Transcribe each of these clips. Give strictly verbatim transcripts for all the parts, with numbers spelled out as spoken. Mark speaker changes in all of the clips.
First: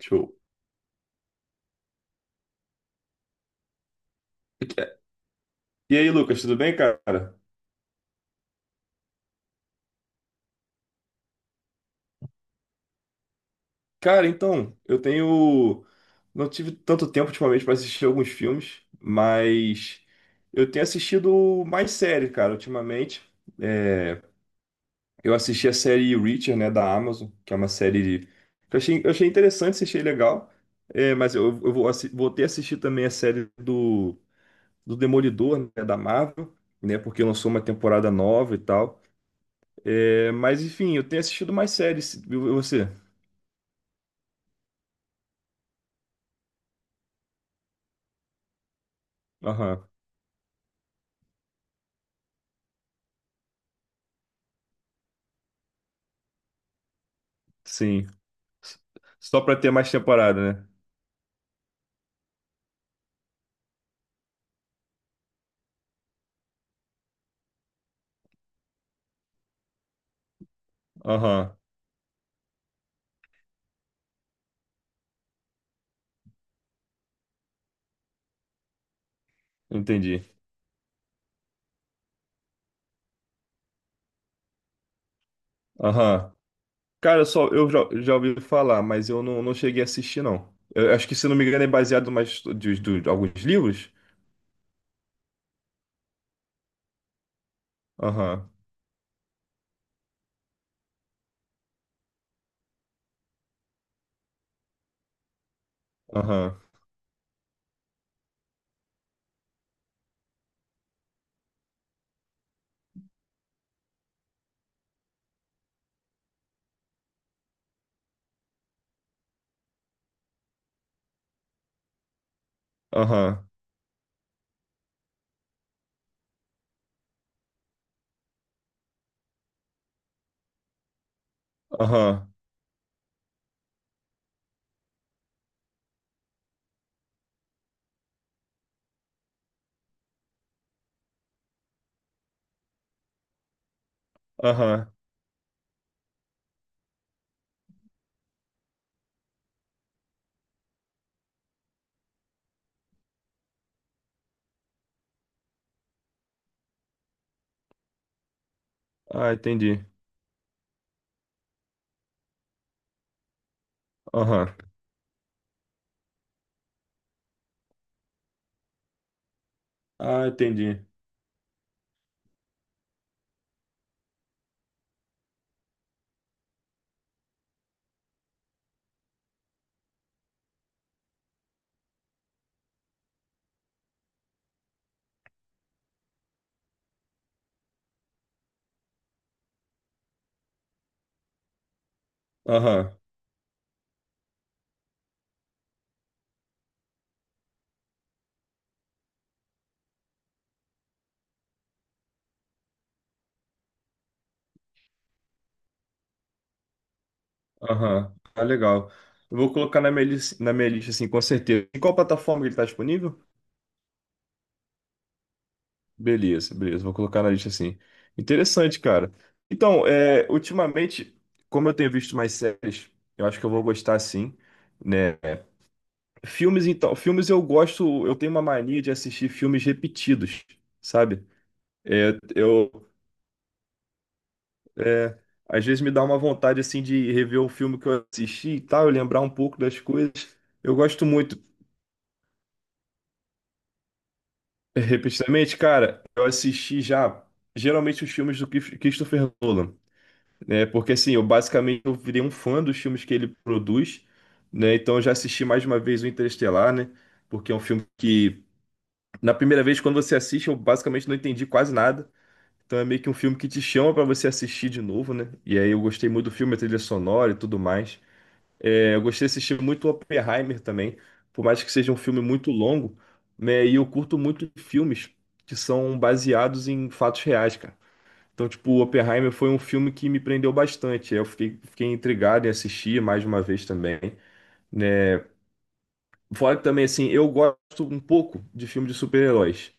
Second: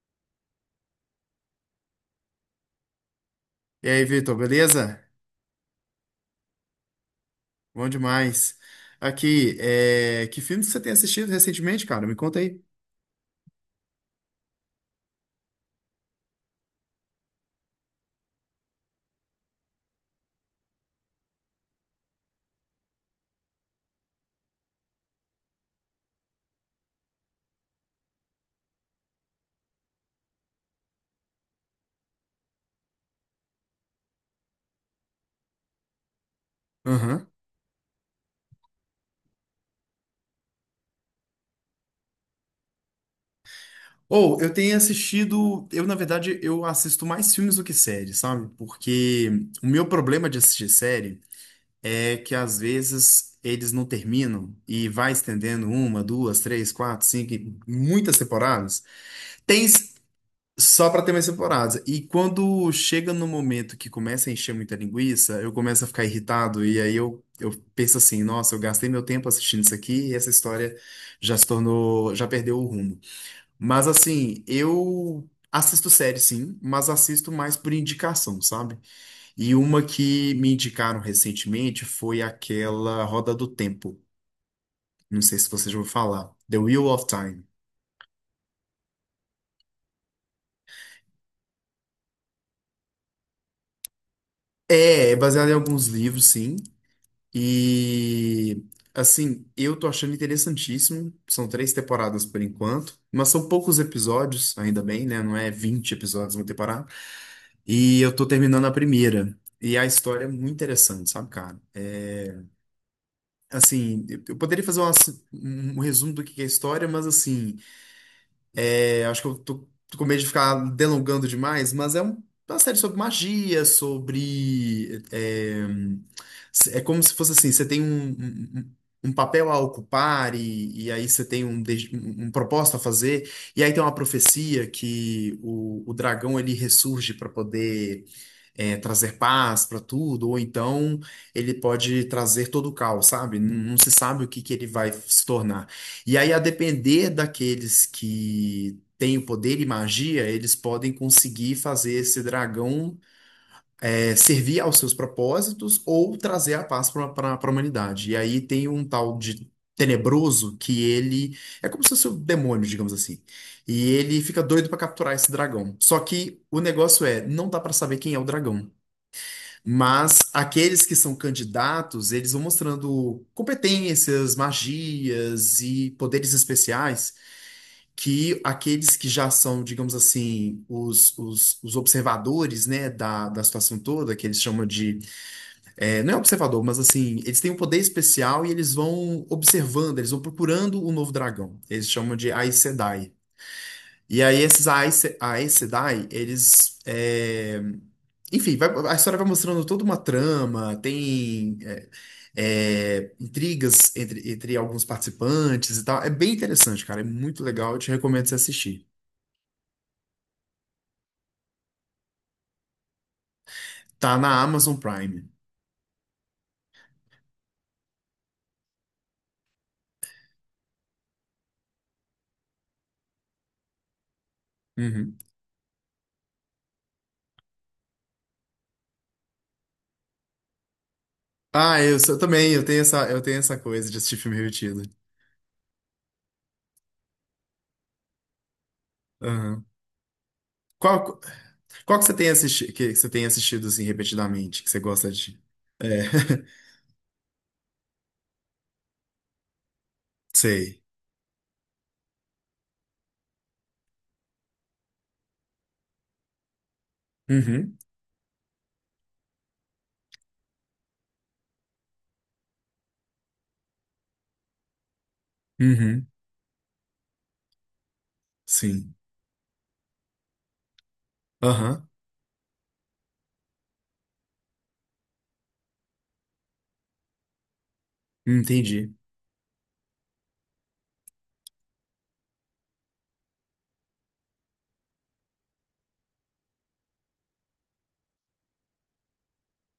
Speaker 1: Show.
Speaker 2: E aí, Vitor, beleza?
Speaker 1: E aí, Lucas, tudo bem, cara?
Speaker 2: Bom demais. Aqui, é... que filmes que você tem assistido recentemente, cara? Me conta aí.
Speaker 1: Cara, então, eu tenho. Não tive tanto tempo ultimamente para assistir alguns filmes, mas eu tenho assistido mais séries cara, ultimamente. É, Eu assisti a série Reacher, né, da Amazon, que é uma série de- que eu achei, eu achei interessante, achei legal. É, mas eu, eu vou, assi- vou ter que assistir também a série do, do Demolidor, né, da Marvel, né, porque
Speaker 2: Aham.
Speaker 1: lançou uma temporada nova e tal. É, mas enfim, eu tenho assistido mais séries. E você?
Speaker 2: Ou eu tenho assistido. Eu, na verdade, eu assisto mais filmes do que séries, sabe? Porque o meu
Speaker 1: Aham,
Speaker 2: problema de assistir série é que às vezes eles não terminam e vai estendendo uma, duas, três, quatro, cinco,
Speaker 1: sim.
Speaker 2: muitas
Speaker 1: S-
Speaker 2: temporadas.
Speaker 1: Só pra
Speaker 2: Tem,
Speaker 1: ter mais temporada, né?
Speaker 2: só para ter mais temporadas. E quando chega no momento que começa a encher muita linguiça, eu começo a ficar irritado e aí eu, eu penso assim, nossa, eu gastei meu tempo assistindo isso aqui e essa história já se
Speaker 1: Aham,
Speaker 2: tornou, já perdeu o rumo. Mas assim, eu assisto série sim, mas assisto mais por indicação, sabe? E uma
Speaker 1: entendi.
Speaker 2: que me indicaram recentemente foi aquela Roda do Tempo. Não sei se você já ouviu
Speaker 1: Aham.
Speaker 2: falar. The Wheel of
Speaker 1: Cara,
Speaker 2: Time.
Speaker 1: só eu já, já ouvi falar, mas eu não, não cheguei a assistir, não. Eu acho que, se não me engano, é baseado mais de, de, de alguns livros.
Speaker 2: É, é baseado em alguns livros, sim.
Speaker 1: Aham,
Speaker 2: E assim, eu tô achando interessantíssimo. São três temporadas por enquanto, mas são poucos episódios, ainda bem, né? Não é vinte episódios uma
Speaker 1: aham,
Speaker 2: temporada. E eu tô terminando a primeira. E a história é muito interessante, sabe, cara? É, assim, eu eu poderia fazer uma- um, um resumo do que que é a história, mas assim, é, acho que eu tô, tô com medo de ficar delongando demais, mas é um- uma série sobre
Speaker 1: aham,
Speaker 2: magia, sobre. É, é como se fosse assim: você tem um, um, um papel a ocupar, e, e aí você tem um, de- um,
Speaker 1: aham,
Speaker 2: um propósito a fazer, e aí tem uma profecia que o, o dragão ele ressurge para poder. É, trazer paz para tudo, ou então ele pode trazer todo o caos, sabe? Não, não se sabe o que que ele
Speaker 1: aham.
Speaker 2: vai se tornar. E aí, a depender daqueles que têm o poder e magia, eles podem conseguir fazer esse dragão é, servir aos seus propósitos ou trazer a paz para a humanidade. E aí tem um tal
Speaker 1: Ah,
Speaker 2: de
Speaker 1: entendi.
Speaker 2: Tenebroso que ele é como se fosse um demônio, digamos assim. E ele fica
Speaker 1: Aham.
Speaker 2: doido para capturar esse dragão. Só que o negócio é, não dá para saber quem é o dragão. Mas
Speaker 1: Ah,
Speaker 2: aqueles
Speaker 1: entendi.
Speaker 2: que são candidatos, eles vão mostrando competências, magias e poderes especiais que aqueles que já são, digamos assim, os, os, os observadores, né, da, da situação toda, que eles chamam de, é, não é observador, mas assim, eles têm um poder especial e eles vão observando, eles vão procurando o novo dragão. Eles chamam de Aes
Speaker 1: Aham,
Speaker 2: Sedai. E aí esses Aes, Aes Sedai, eles, é, enfim, vai- a história vai mostrando toda uma trama, tem é, é, intrigas entre, entre alguns participantes e tal. É bem interessante, cara. É muito legal. Eu te
Speaker 1: aham.
Speaker 2: recomendo você
Speaker 1: Ah,
Speaker 2: assistir.
Speaker 1: legal. Eu vou colocar na minha, lis- na minha lista, assim, com certeza. Em qual plataforma ele tá disponível?
Speaker 2: Tá na Amazon Prime.
Speaker 1: Beleza, beleza. Vou colocar na lista assim. Interessante, cara. Então, é, ultimamente, como eu tenho visto mais séries, eu acho que eu vou gostar sim,
Speaker 2: Uhum.
Speaker 1: né? Filmes, então, filmes eu gosto, eu tenho uma mania de assistir filmes repetidos, sabe?
Speaker 2: Ah, eu,
Speaker 1: É,
Speaker 2: sou- também, eu
Speaker 1: eu,
Speaker 2: tenho essa, eu tenho essa coisa de assistir filme repetido.
Speaker 1: é, às vezes me dá uma vontade assim de rever o filme que eu assisti e tal, eu lembrar um pouco
Speaker 2: Aham.
Speaker 1: das coisas. Eu gosto
Speaker 2: Qual,
Speaker 1: muito,
Speaker 2: qual que você tem assistido, que você tem assistido assim repetidamente, que você gosta de?
Speaker 1: repetidamente,
Speaker 2: É,
Speaker 1: cara. Eu assisti já geralmente os filmes do Christopher Nolan. Né?
Speaker 2: sei.
Speaker 1: Porque assim, eu basicamente eu virei um fã dos filmes que ele produz, né? Então eu já assisti mais de uma vez o Interestelar, né? Porque é um
Speaker 2: Uhum.
Speaker 1: filme que, na primeira vez, quando você assiste, eu basicamente não entendi quase nada. Então é meio que um filme que te chama pra você assistir de novo, né? E aí eu
Speaker 2: Uhum.
Speaker 1: gostei muito do filme, a trilha sonora e tudo mais.
Speaker 2: Sim.
Speaker 1: É, eu gostei de assistir muito Oppenheimer também, por mais que
Speaker 2: Aham.
Speaker 1: seja um filme muito longo, né? E eu curto muito filmes que são baseados em fatos reais, cara.
Speaker 2: Hum,
Speaker 1: Então, tipo, o
Speaker 2: entendi.
Speaker 1: Oppenheimer foi um filme que me prendeu bastante. Eu fiquei, fiquei intrigado em assistir mais uma vez também, né? Fora que também, assim, eu gosto um pouco de filmes de super-heróis.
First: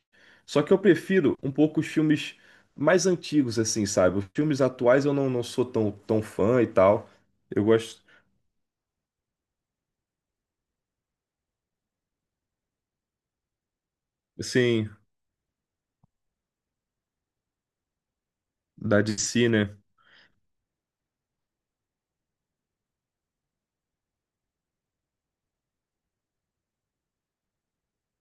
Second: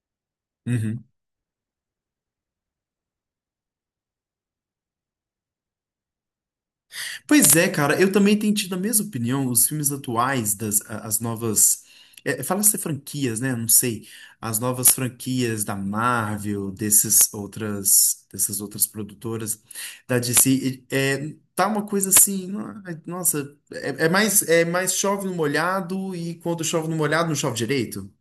Speaker 1: Só que eu
Speaker 2: Uhum.
Speaker 1: prefiro um pouco os filmes mais antigos, assim, sabe? Os filmes atuais eu não, não sou tão, tão fã e tal.
Speaker 2: Pois
Speaker 1: Eu
Speaker 2: é, cara,
Speaker 1: gosto,
Speaker 2: eu também tenho tido a mesma opinião. Os filmes atuais das a- as novas, é, fala-se franquias, né? Não sei, as novas
Speaker 1: assim,
Speaker 2: franquias da Marvel, desses outras, dessas outras
Speaker 1: da D C,
Speaker 2: produtoras
Speaker 1: né?
Speaker 2: da D C, e- é, tá uma coisa assim, no- nossa, é, é mais é mais chove no molhado e quando chove no molhado não chove direito.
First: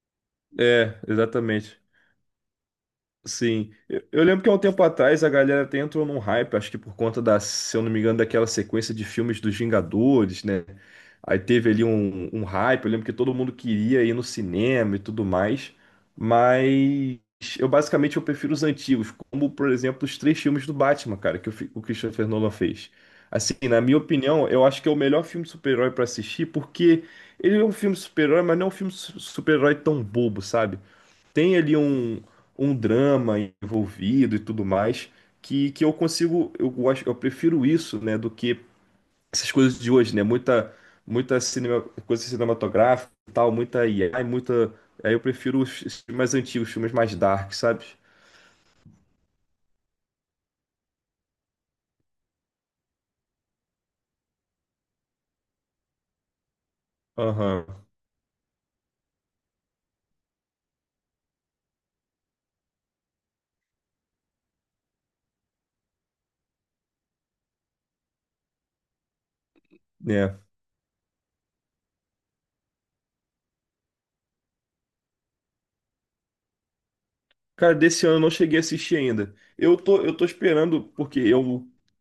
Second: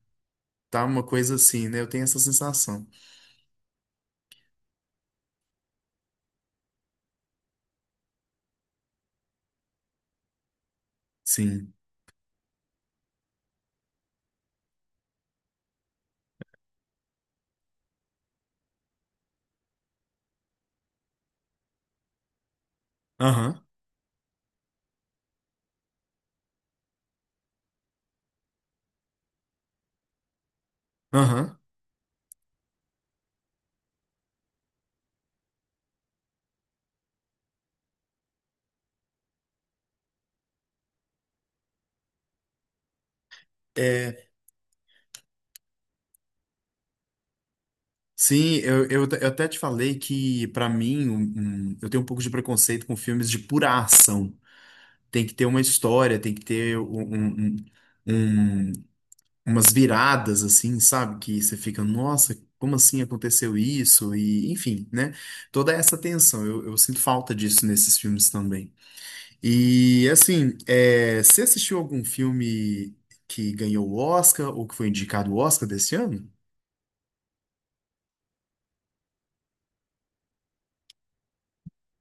Speaker 2: Tá
Speaker 1: É,
Speaker 2: uma coisa assim, né?
Speaker 1: exatamente.
Speaker 2: Eu tenho essa sensação.
Speaker 1: Sim, eu, eu lembro que há um tempo atrás a galera até entrou num hype, acho que por conta da, se eu não me engano, daquela sequência de filmes dos Vingadores, né? Aí teve
Speaker 2: Sim.
Speaker 1: ali um, um hype, eu lembro que todo mundo queria ir no cinema e tudo mais, mas eu basicamente eu prefiro os antigos, como por exemplo os três filmes do Batman, cara, que o, fi- o Christopher Nolan fez. Assim,
Speaker 2: Aham.
Speaker 1: na minha opinião, eu acho que é o melhor filme de super-herói pra assistir, porque ele é um filme de super-herói, mas não é um filme de su- super-herói tão bobo, sabe? Tem
Speaker 2: Aham.
Speaker 1: ali um, um drama envolvido e tudo mais, que, que eu consigo, eu gosto, eu prefiro isso, né, do que essas coisas de hoje, né? Muita, muita cinema, coisa cinematográfica e tal, muita I A, e
Speaker 2: É,
Speaker 1: muita. Aí eu prefiro os os filmes mais antigos, filmes mais dark, sabe?
Speaker 2: Sim, eu, eu, eu até te falei que, pra mim, um- um- eu tenho um pouco de preconceito com filmes de pura ação. Tem que ter uma história, tem que ter um, um-
Speaker 1: Aham,
Speaker 2: um- umas viradas, assim, sabe? Que você fica, nossa, como assim aconteceu isso? E, enfim, né? Toda essa tensão, eu, eu sinto falta disso nesses filmes também. E,
Speaker 1: né?
Speaker 2: assim, é, você assistiu algum filme que ganhou o Oscar ou que foi indicado o Oscar desse ano?
Speaker 1: Cara, desse ano eu não cheguei a assistir ainda. Eu tô, eu tô esperando, porque eu,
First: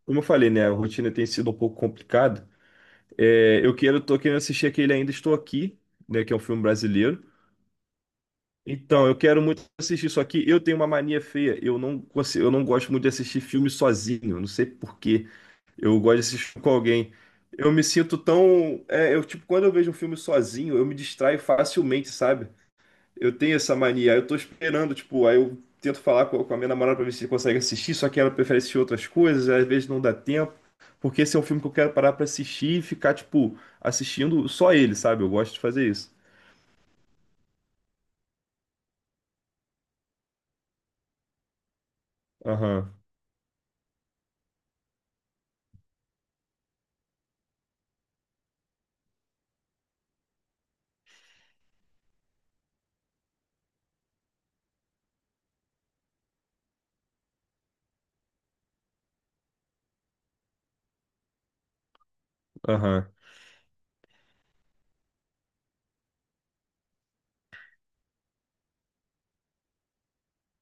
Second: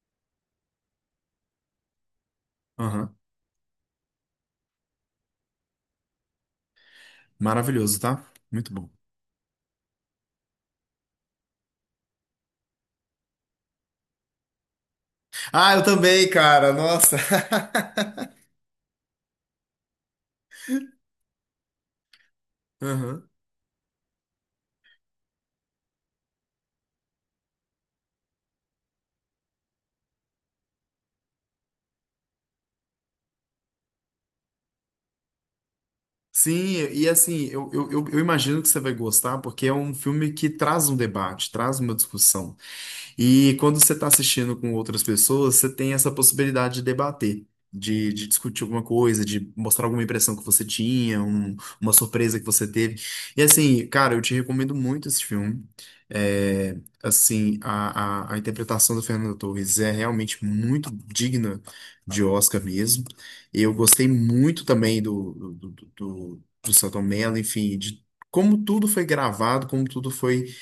Speaker 1: como eu falei, né? A rotina tem sido um pouco complicada.
Speaker 2: Aham,
Speaker 1: É, eu quero, tô querendo assistir aquele Ainda Estou Aqui, né? Que é um filme brasileiro.
Speaker 2: maravilhoso, tá? Muito bom.
Speaker 1: Então, eu quero muito assistir isso aqui. Eu tenho uma mania feia. Eu não, consigo- eu não gosto muito de assistir filme sozinho. Não sei por quê.
Speaker 2: Ah, eu
Speaker 1: Eu gosto de
Speaker 2: também,
Speaker 1: assistir com
Speaker 2: cara.
Speaker 1: alguém.
Speaker 2: Nossa.
Speaker 1: Eu me sinto tão. É, eu, tipo, quando eu vejo um filme sozinho, eu me distraio facilmente, sabe?
Speaker 2: Aham.
Speaker 1: Eu tenho essa mania. Aí eu tô esperando, tipo, aí eu tento falar com, com a minha namorada pra ver se consegue assistir, só que ela prefere assistir outras coisas, às vezes não dá tempo. Porque esse é um filme que eu quero parar pra assistir e ficar, tipo, assistindo só ele, sabe? Eu gosto de fazer isso.
Speaker 2: Sim, e assim, eu, eu, eu eu imagino que você vai gostar, porque é um filme que traz um debate, traz uma discussão.
Speaker 1: Aham,
Speaker 2: E quando você está assistindo com outras pessoas, você tem essa possibilidade de debater, de, de discutir alguma coisa, de mostrar alguma impressão que você tinha, um- uma surpresa que você teve. E assim, cara, eu te recomendo muito esse filme. É, assim, a, a, a interpretação do Fernando Torres é realmente muito digna de Oscar mesmo.
Speaker 1: aham,
Speaker 2: Eu gostei muito também do, do, do, do, do Selton Mello, enfim, de como tudo foi gravado, como tudo foi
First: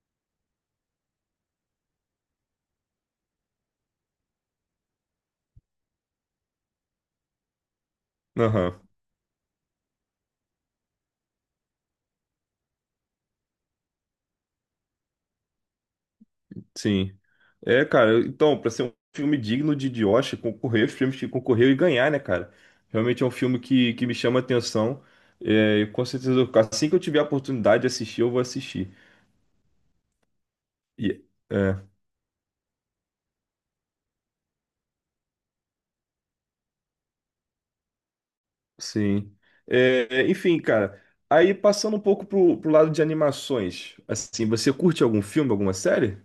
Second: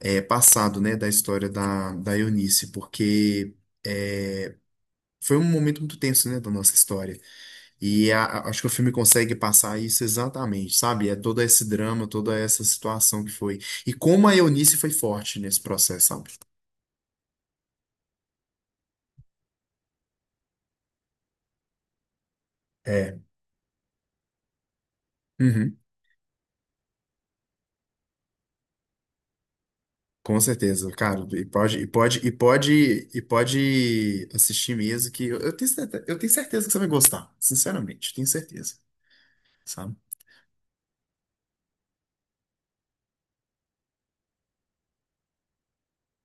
Speaker 2: é, passado, né, da história da, da Eunice, porque é, foi um momento muito tenso, né, da nossa história. E a- a- acho que o
Speaker 1: aham.
Speaker 2: filme consegue passar isso exatamente, sabe? É todo esse drama, toda essa situação que foi. E como a Eunice foi forte nesse processo, sabe?
Speaker 1: Sim. É, cara, então, pra ser um filme digno de de Oscar, concorrer, os filmes que concorreu e ganhar, né, cara?
Speaker 2: É.
Speaker 1: Realmente é um filme que, que me chama a atenção.
Speaker 2: Uhum.
Speaker 1: É, e com certeza, eu- assim que eu tiver a oportunidade de assistir, eu vou assistir.
Speaker 2: Com certeza, cara,
Speaker 1: E,
Speaker 2: e pode, e
Speaker 1: é,
Speaker 2: pode, e pode, e pode assistir mesmo que eu eu tenho certeza, eu tenho certeza que você vai gostar, sinceramente, tenho certeza,
Speaker 1: sim.
Speaker 2: sabe?
Speaker 1: É, é, enfim, cara, aí passando um pouco pro, pro lado de animações, assim, você curte algum filme, alguma série?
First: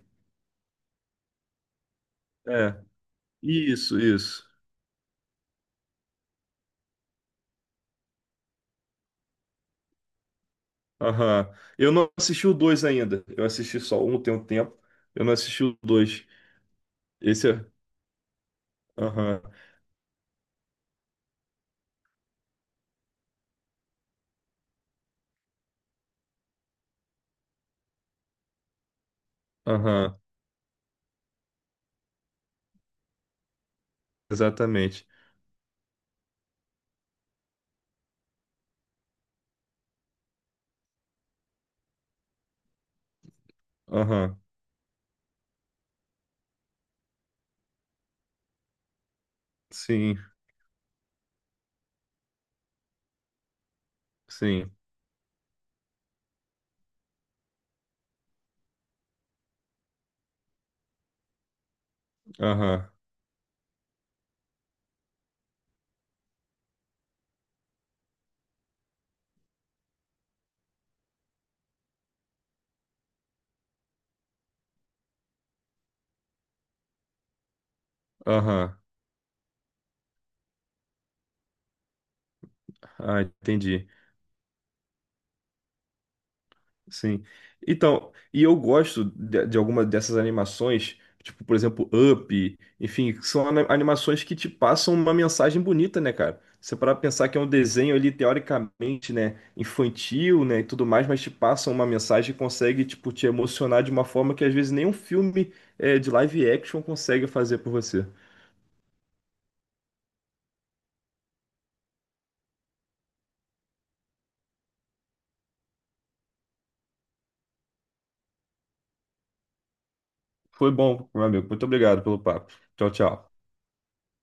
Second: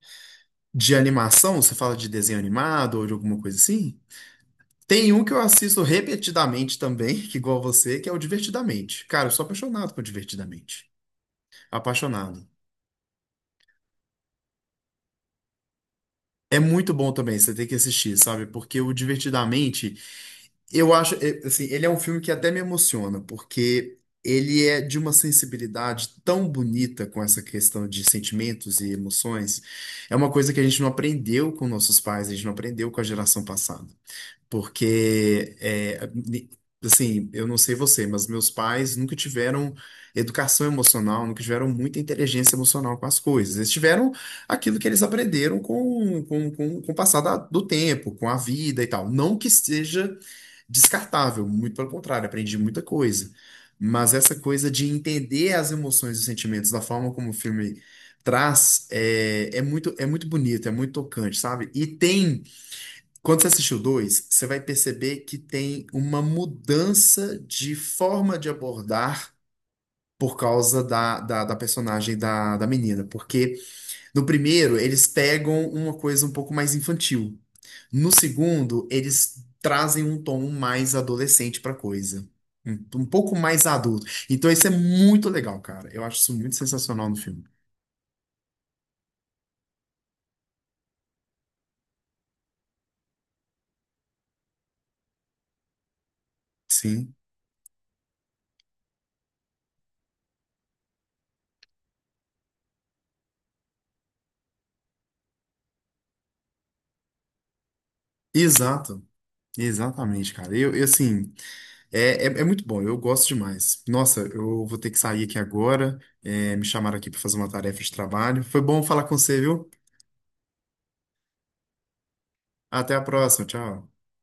Speaker 2: De animação, você fala de desenho
Speaker 1: É,
Speaker 2: animado ou de alguma coisa assim?
Speaker 1: isso, isso.
Speaker 2: Tem um que eu assisto repetidamente também, que igual você, que é o Divertidamente. Cara, eu sou apaixonado por Divertidamente.
Speaker 1: Aham. Eu não
Speaker 2: Apaixonado.
Speaker 1: assisti o dois ainda. Eu assisti só um tem um tempo. Eu não assisti o dois.
Speaker 2: É muito bom também,
Speaker 1: Esse
Speaker 2: você
Speaker 1: é.
Speaker 2: tem que assistir, sabe? Porque o
Speaker 1: Aham.
Speaker 2: Divertidamente, eu acho, é, assim, ele é um filme que até me emociona, porque ele é de uma sensibilidade tão bonita com essa questão de sentimentos e emoções. É
Speaker 1: Aham,
Speaker 2: uma coisa que a gente não aprendeu com nossos pais, a gente não aprendeu com a geração passada.
Speaker 1: exatamente.
Speaker 2: Porque, é, ni- assim, eu não sei você, mas meus pais nunca tiveram educação emocional, nunca tiveram muita inteligência emocional com as coisas. Eles tiveram
Speaker 1: Aham,
Speaker 2: aquilo que eles aprenderam com, com, com, com o passar da- do tempo, com a vida e tal. Não que
Speaker 1: sim,
Speaker 2: seja descartável, muito pelo contrário, aprendi muita coisa. Mas essa coisa
Speaker 1: sim.
Speaker 2: de entender as emoções e os sentimentos da forma como o filme traz é, é muito, é muito bonito, é muito tocante, sabe? E tem.
Speaker 1: Aham,
Speaker 2: Quando você assistir o dois, você vai perceber que tem uma mudança de forma de abordar por causa da, da, da personagem da, da menina. Porque no primeiro, eles pegam uma coisa um pouco mais infantil. No
Speaker 1: aham.
Speaker 2: segundo, eles trazem um tom mais adolescente pra coisa. Um, Um
Speaker 1: Ah,
Speaker 2: pouco mais
Speaker 1: entendi.
Speaker 2: adulto. Então isso é muito legal, cara. Eu acho isso muito sensacional no
Speaker 1: Sim.
Speaker 2: filme.
Speaker 1: Então, e eu gosto de, de alguma dessas animações, tipo, por exemplo, Up, enfim, que são ana- animações que te passam uma mensagem bonita, né, cara? Você parar pra
Speaker 2: Sim.
Speaker 1: pensar que é um desenho ali, teoricamente, né, infantil, né, e tudo mais, mas te passam uma mensagem e consegue, tipo, te emocionar de uma forma que às vezes nem um filme, eh, de live action consegue fazer por você.
Speaker 2: Exato. Exatamente, cara. Eu, eu assim. É, é, é muito bom, eu gosto demais. Nossa, eu vou ter que sair aqui agora. É, me chamaram aqui para fazer uma tarefa de trabalho. Foi bom falar com você, viu?
Speaker 1: Foi bom, meu amigo. Muito obrigado pelo papo. Tchau,
Speaker 2: Até a
Speaker 1: tchau.
Speaker 2: próxima, tchau.